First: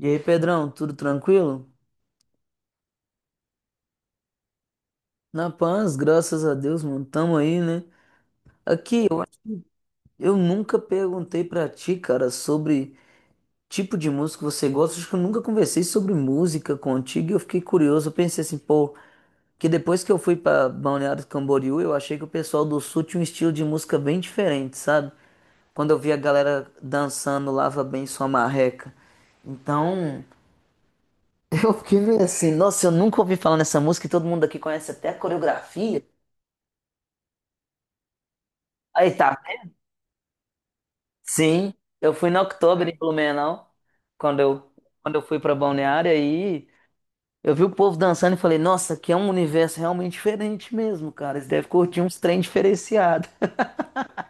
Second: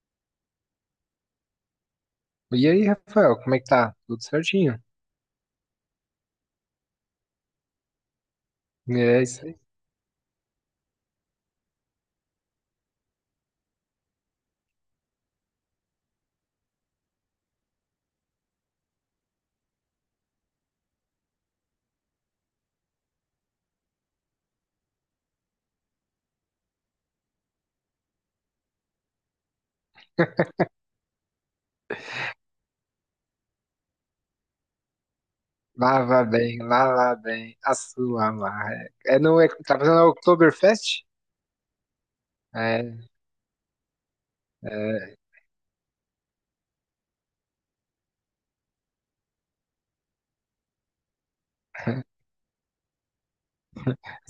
E aí, Pedrão, tudo tranquilo? E aí, Rafael, como é que tá? Tudo certinho? Na paz, graças a Deus, mano, tamo aí, né? Aqui, É isso aí. eu nunca perguntei pra ti, cara, sobre tipo de música que você gosta. Acho que eu nunca conversei sobre música contigo e eu fiquei curioso. Eu pensei assim, pô, que depois que eu fui pra Balneário Camboriú, eu achei que o pessoal do Sul tinha um estilo de música bem diferente, sabe? Quando eu vi a galera dançando Lava Bem Sua Marreca. Então, eu fiquei meio assim, nossa, eu nunca ouvi falar nessa música e todo mundo aqui conhece até a coreografia. Lá, bem, lava bem, a sua marra. Aí, É não tá. é, tá fazendo a Oktoberfest? Sim, eu fui em outubro em É, Blumenau, quando eu, quando é. eu fui pra Balneário, aí eu vi o povo dançando e falei, nossa, aqui é um universo realmente diferente mesmo, cara. Eles devem curtir uns trem diferenciado.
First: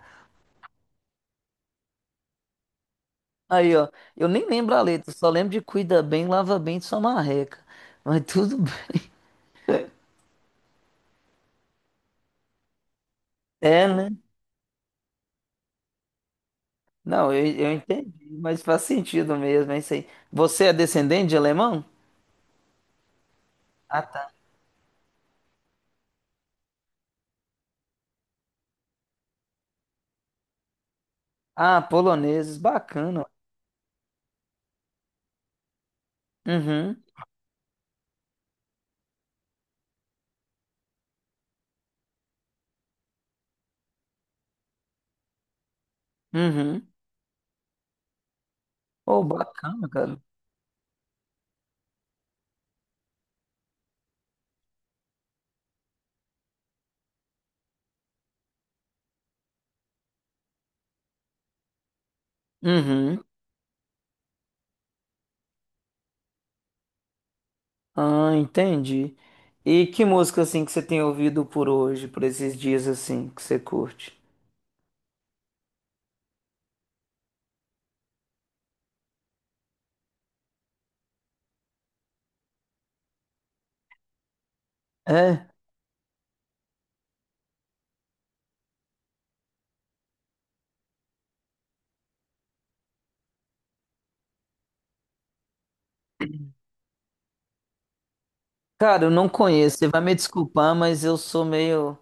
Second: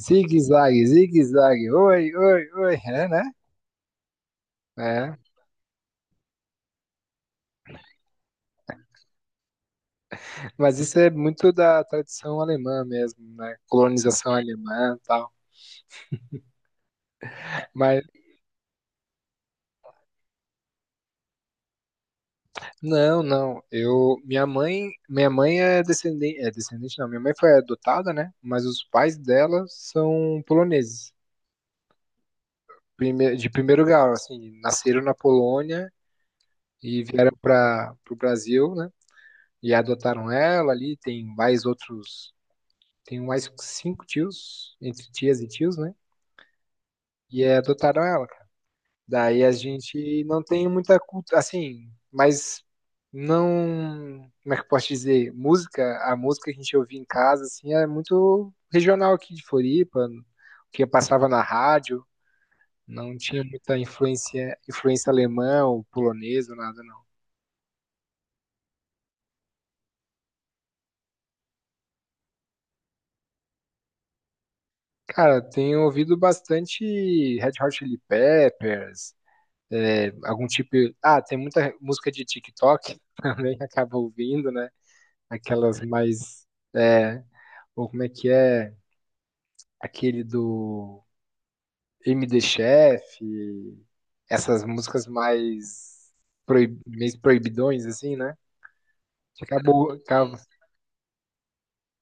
Zigue-zague, zigue-zague, oi, oi, oi, é, né? Aí, ó, eu nem lembro a letra, É, só lembro de cuida bem, lava bem de sua marreca. Mas tudo bem. mas isso é muito da tradição alemã mesmo, né? É, né? Colonização alemã e tal. Não, eu Mas, entendi, mas faz sentido mesmo, é isso aí. Você é descendente de alemão? não, não, Ah, tá. minha mãe é descendente não, minha mãe foi adotada, né? Mas os pais dela são poloneses. Ah, poloneses, bacana. De primeiro grau, assim, nasceram na Polônia Uhum, e vieram para o Brasil, né? E adotaram ela ali, tem mais outros, tem mais cinco tios, entre tias e tios, né? uhum. E adotaram ela, cara. Oh, Daí a bacana, cara. gente não tem muita cultura, assim, mas não, como é que eu posso dizer? Música, a música que a gente ouvia em casa, assim, é muito regional aqui de Floripa, que passava na rádio. Não Uhum. tinha muita influência alemã ou polonesa, nada não. Ah, entendi. E que música assim que você tem ouvido por hoje, por esses dias assim que você curte? Cara, tenho ouvido bastante Red Hot Chili Peppers, é, algum tipo. Ah, tem muita música de TikTok também que acaba ouvindo, né? É, Aquelas mais. É, ou como é que é? Aquele do MD Chef, essas músicas mais meio proibidões, assim, né? cara, eu não Que conheço. Você vai me acaba, desculpar, mas eu sou meio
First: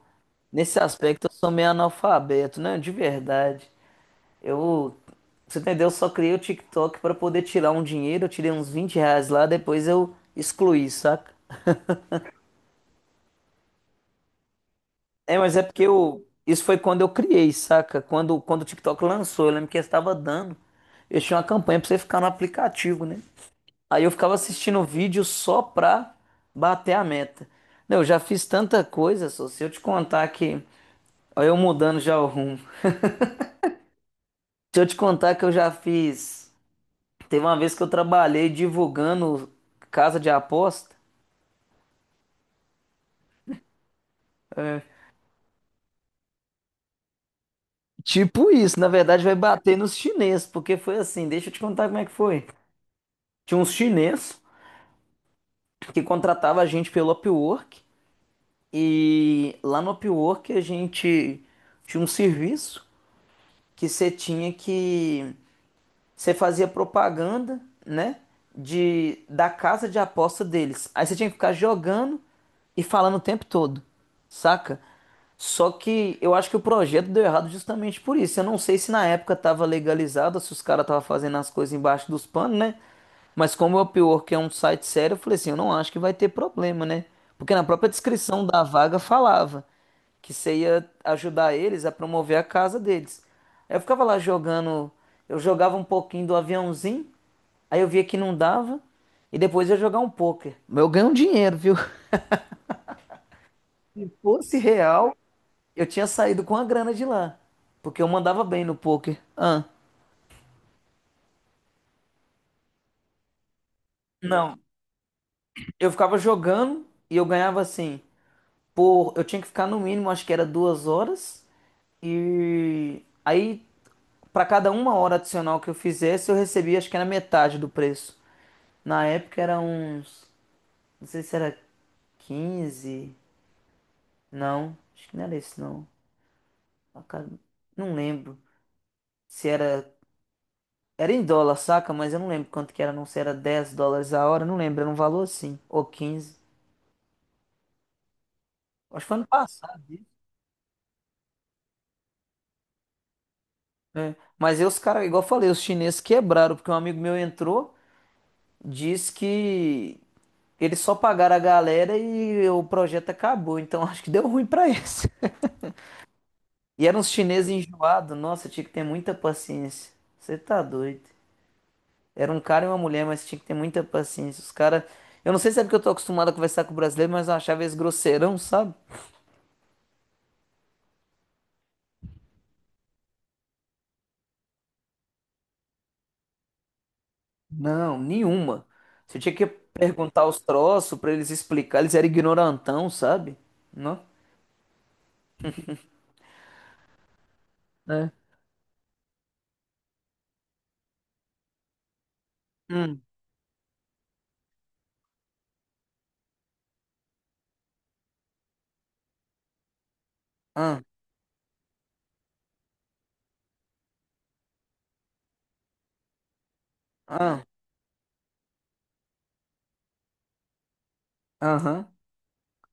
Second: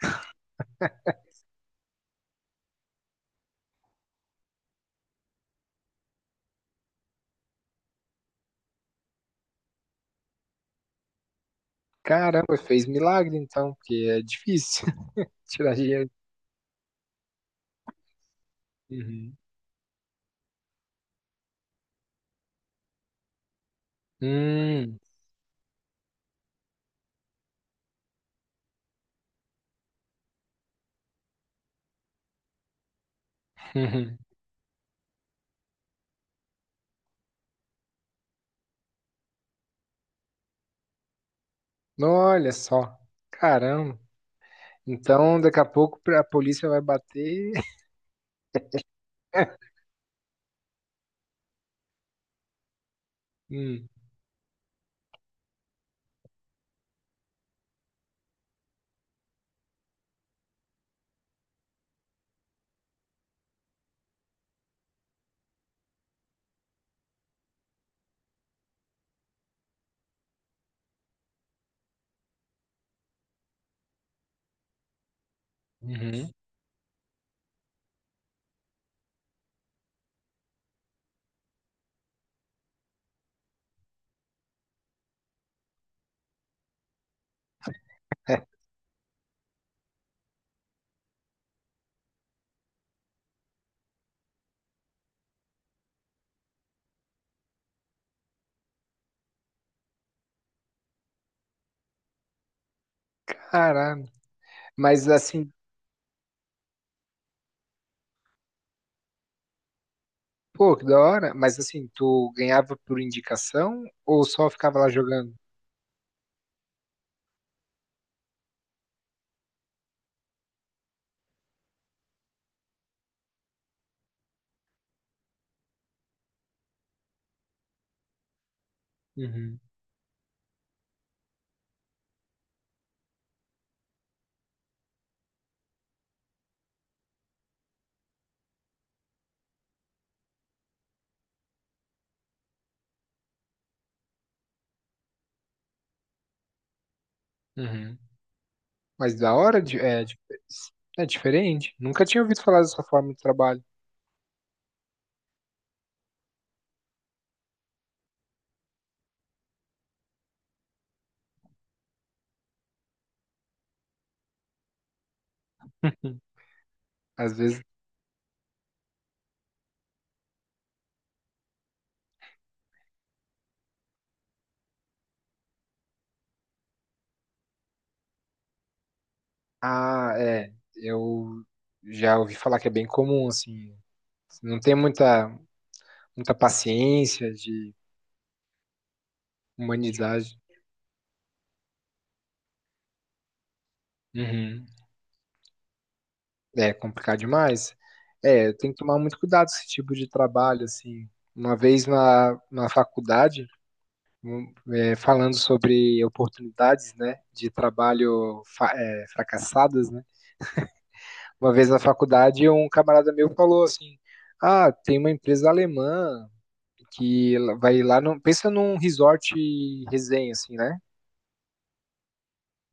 nesse aspecto eu sou meio analfabeto, né? De verdade. Eu, Você entendeu? Eu só criei o TikTok pra poder tirar um dinheiro. Eu tirei uns R$ 20 lá, depois eu excluí, saca? caramba, fez milagre então, porque é difícil. É, mas é Tirar porque dinheiro. eu isso foi quando eu criei, saca? Quando o TikTok Uhum. lançou, eu lembro que eu estava dando. Eu tinha uma campanha pra você ficar no aplicativo, né? Aí eu ficava assistindo o Hum. vídeo só pra bater a meta. Não, eu já fiz tanta coisa, só se eu te contar que. Olha eu mudando já o rumo. Uhum. Se eu te contar que eu já fiz. Teve uma vez que eu trabalhei divulgando casa de aposta. Olha só. Caramba. É. Então, daqui a pouco a polícia vai bater. Tipo isso, na verdade vai bater nos chineses, porque foi assim, deixa eu te contar como é que foi. Tinha uns Hum. chineses que contratava a gente pelo Upwork e lá no Upwork a gente tinha um serviço que você tinha que você fazia propaganda, né? Da casa de aposta deles. Aí você tinha que ficar jogando e falando o tempo todo, saca? Só que Uhum. eu acho que o projeto deu errado justamente por isso. Eu não sei se na época estava legalizado, se os caras estavam fazendo as coisas embaixo dos panos, né? Mas como o Upwork é um site sério, eu falei assim, eu não acho que vai ter problema, né? Porque na própria descrição da vaga falava que você ia ajudar eles a promover a casa deles. Aí eu ficava lá jogando, eu jogava um pouquinho do aviãozinho, aí eu via que não dava, e depois ia jogar um pôquer. Mas eu ganhei um dinheiro, viu? Caramba. Se fosse Mas real, assim, eu tinha saído com a grana de lá, porque eu mandava bem no pôquer. Ah, pô, que da hora. Mas assim, tu ganhava por indicação ou só não, ficava lá jogando? eu ficava jogando e eu ganhava assim, por, eu tinha que ficar no mínimo, acho que era 2 horas, e aí para cada uma hora adicional que eu fizesse, eu recebia acho que era metade do preço. Na época era Uhum, uns. Não sei se era 15. Não, acho que não era esse não. Ah, cara, não lembro. Se era. Era em dólar, saca? Mas eu não lembro quanto que era, não. Se era US$ 10 a hora, não lembro. Era um valor assim. Ou 15. uhum. Acho que Mas foi ano da hora passado. Isso. de- é diferente. Nunca tinha ouvido falar dessa forma de trabalho. É. Mas aí os caras, igual eu falei, os chineses quebraram, porque um amigo meu entrou, disse que eles só pagaram a galera e o projeto acabou. Então acho que deu ruim pra eles. E era uns Às chineses vezes, enjoados. Nossa, tinha que ter muita paciência. Você tá doido. Era um cara e uma mulher, mas tinha que ter muita paciência. Os caras. Eu não sei se é porque eu tô acostumado a conversar com o brasileiro, mas eu achava eles grosseirão, sabe? É, eu já ouvi falar que é bem comum, assim. Não tem muita, Muita paciência de Não, nenhuma. Você tinha que perguntar humanidade. os troços pra eles explicar. Eles eram ignorantão, sabe? Não? Uhum. É complicado demais. É. É, tem que tomar muito cuidado com esse tipo de trabalho, assim. Uma vez na Hum, faculdade, é, falando sobre oportunidades, né, de trabalho é, fracassadas, né? ah, Uma vez na faculdade, um camarada meu falou assim, ah, tem uma empresa alemã que ah, ela vai lá, no, pensa num resort resenha, assim, né? aham,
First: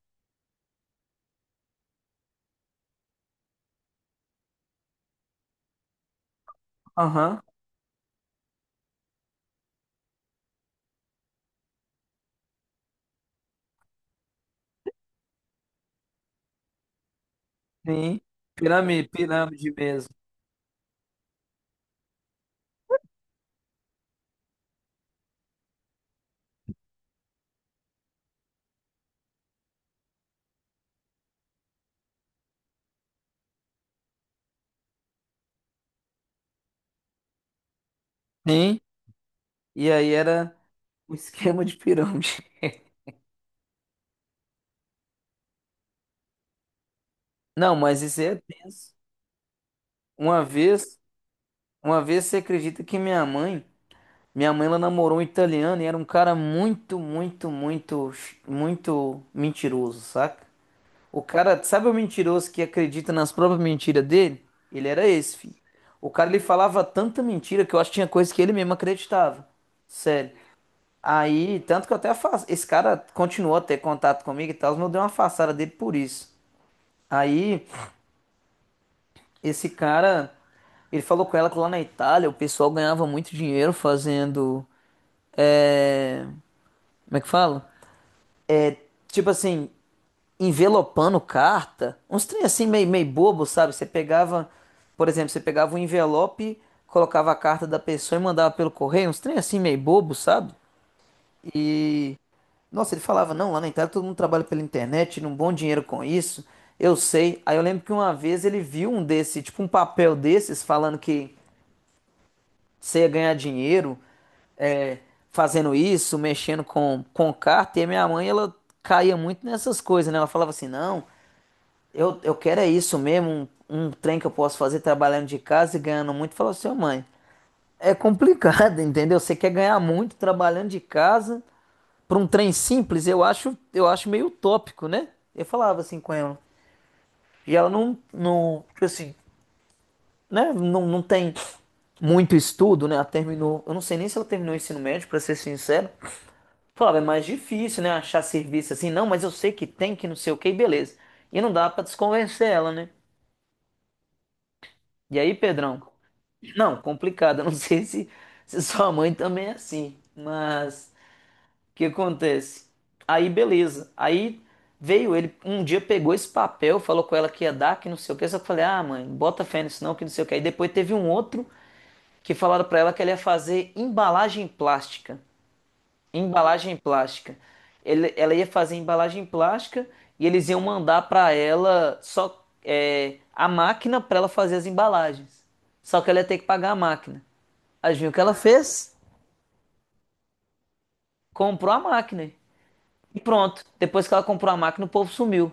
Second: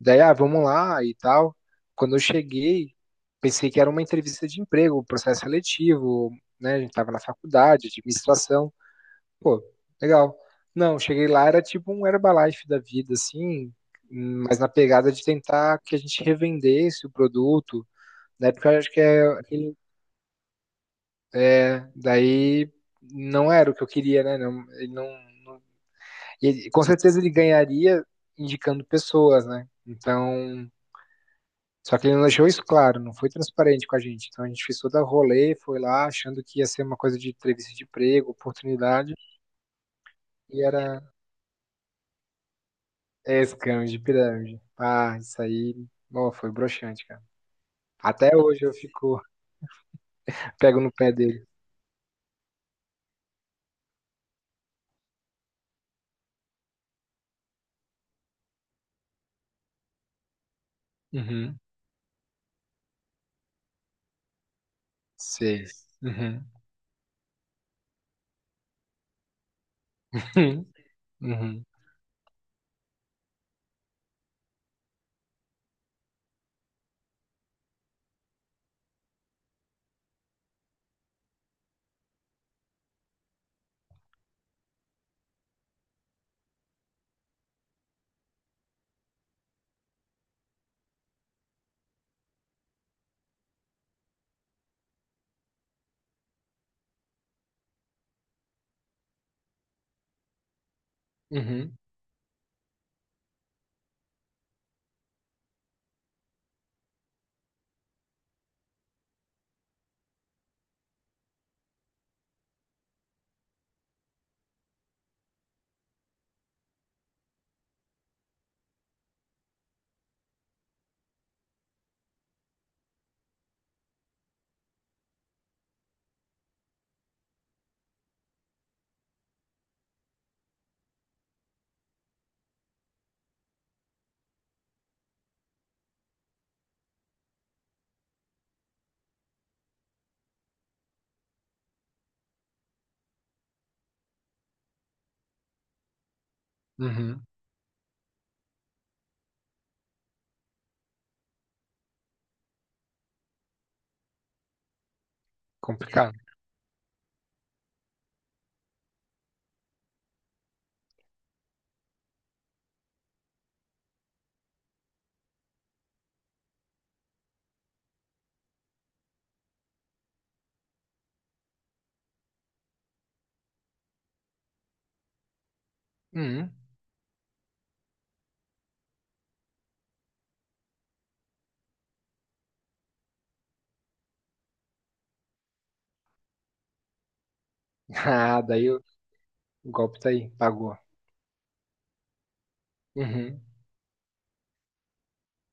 Daí, ah, vamos lá e tal. Quando eu cheguei, pensei que era uma entrevista de emprego, um processo seletivo, né? A gente tava na aham, faculdade, administração. Pô, legal. Não, cheguei lá, era tipo um Herbalife da vida, assim, mas na pegada de tentar que a gente revendesse o produto. sim. Na época, eu acho que Pirâmide, é, pirâmide aquele- mesmo. é, daí não era o que eu queria, né? Não, ele não, não- com certeza ele ganharia indicando pessoas, né? Então, só que ele não deixou isso claro, não foi transparente com a gente. Então a gente fez toda a rolê, foi lá achando que ia ser uma coisa de entrevista de emprego, Sim. oportunidade, E aí era e era um esquema de pirâmide. é, scam de pirâmide. Ah, isso aí, ó, foi broxante, cara. Não, mas isso é Até hoje eu tenso. fico, Uma pego no vez, pé dele. uma vez, você acredita que minha mãe, ela namorou um italiano e era um cara muito, muito, muito, muito mentiroso, saca? O Uhum. cara, sabe o mentiroso que acredita nas próprias mentiras dele? Ele era esse, filho. Sei. O cara ele Uhum. falava tanta mentira que eu acho que tinha coisa que ele mesmo acreditava. Sério. Aí, Uhum. tanto que eu até esse cara continuou a ter contato comigo e tal, mas eu dei uma afastada dele por isso. Aí, esse cara, ele falou com ela que lá na Itália o pessoal ganhava muito dinheiro fazendo. É, como é que fala? Tipo assim, envelopando carta. Uns trem assim meio, meio bobo, sabe? Você pegava, por exemplo, você pegava um envelope, colocava a carta da pessoa e mandava pelo correio. Uns trem assim meio bobo, sabe? Uhum. E. Nossa, ele falava, não, lá na Itália todo mundo trabalha pela internet, tira um bom dinheiro com isso. Eu sei. Aí eu lembro que uma vez ele viu um desse, tipo um papel desses, falando que você ia ganhar dinheiro, é, fazendo isso, mexendo com carta, e a minha mãe, ela caía muito nessas coisas, né? Ela falava assim, não, eu quero é isso mesmo, um trem que eu posso fazer trabalhando de casa e ganhando muito. Eu falava assim, "Ô, mãe, é complicado, entendeu? Você quer ganhar muito trabalhando de casa para um trem simples, eu acho meio utópico, né? Eu falava assim com ela. E ela não, não, tipo assim, né? Não, não tem muito estudo, né? Ela terminou, eu não sei nem se ela terminou o ensino médio, para ser sincero, Uhum. falava, é Uhum. mais difícil, né? Achar serviço assim, não, mas eu sei que tem, que não sei o que, e beleza. E não dá pra desconvencer ela, né? E aí, Pedrão? Complicado. Não, complicado. Eu não sei se, se sua mãe também é assim, mas o que acontece? Aí, beleza. Aí veio ele, um dia pegou esse papel, falou com ela que ia dar, que não sei o que. Só que eu falei, ah, mãe, bota fé nisso não, que não sei o que. Aí depois teve um outro que falaram pra ela que ela ia fazer embalagem plástica. Uhum. Embalagem plástica. Ele- ela ia fazer embalagem plástica e eles iam mandar para ela só a máquina para ela fazer as embalagens. Só que ela ia ter que pagar a máquina. Adivinha o que ela Ah, daí fez? o golpe tá aí, pagou. Comprou a máquina. E Uhum. pronto. Depois que ela comprou a máquina, o povo sumiu.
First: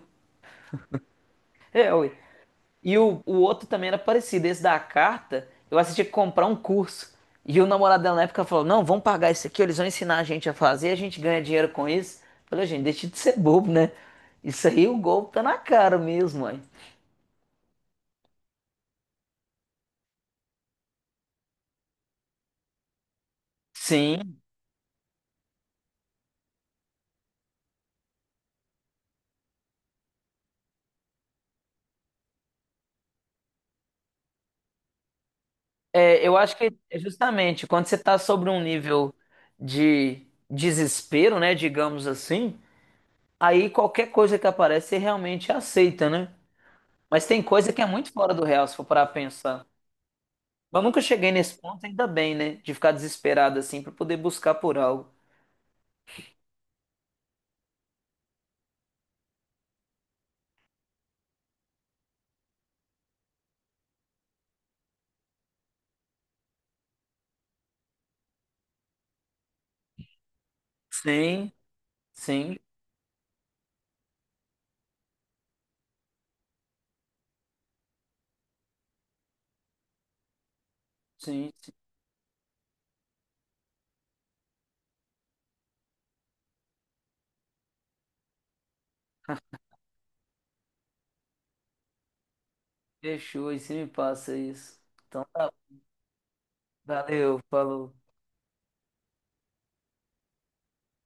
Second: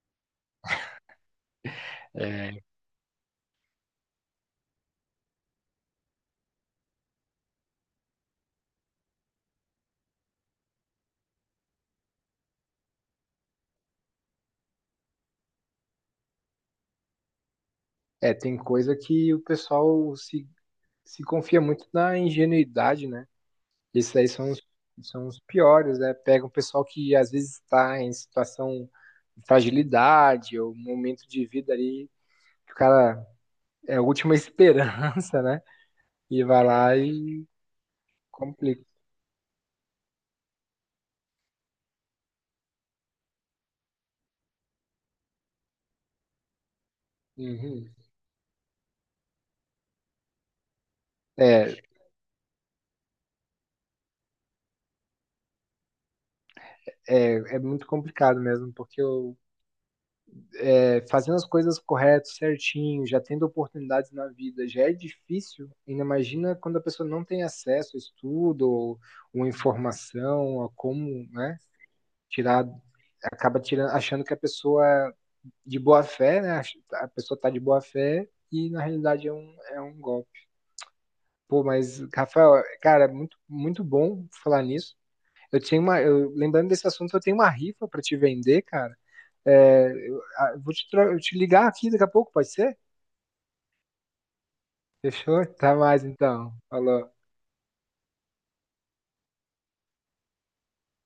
É, ué. É, E o outro também era parecido. Esse da carta, eu assisti que comprar um curso. E o namorado dela na época falou: Não, vamos pagar isso aqui, eles vão ensinar a gente a fazer, a gente ganha dinheiro com isso. Eu falei, gente, deixa de ser bobo, né? Isso aí o golpe tá na cara mesmo, mãe. Tem coisa que o pessoal se, se confia muito na ingenuidade, né? Esses Sim, são os piores, né? Pega um pessoal que às vezes está em situação de fragilidade ou um momento de vida ali que o cara é a última esperança, né? é, eu E acho vai que lá é e justamente quando você tá sobre um complica. nível de desespero, né, digamos assim, aí qualquer coisa que aparece você realmente aceita, né? Mas tem coisa que é Uhum. muito fora do real, se for parar pra pensar. Mas nunca cheguei nesse É, ponto, ainda bem, né? De ficar desesperado assim pra poder buscar por algo. É muito complicado mesmo, é, fazendo as coisas corretas, certinho, já tendo oportunidades na vida, já é difícil. Ainda imagina quando a pessoa não tem acesso a estudo ou informação, a como, Sim, né, sim, tirar acaba tirando, achando que a pessoa é de boa fé, né? A pessoa tá de boa fé e na realidade é é um golpe. sim, Pô, sim. mas, Rafael, cara, muito bom falar nisso. Eu tinha uma. Lembrando desse assunto, eu tenho uma rifa para te vender, cara. É, eu, ah, eu vou te, Eu te ligar aqui daqui a pouco, pode ser? Fechou, e se me passa isso. Então Fechou? tá, Tá mais então. Falou. valeu, falou.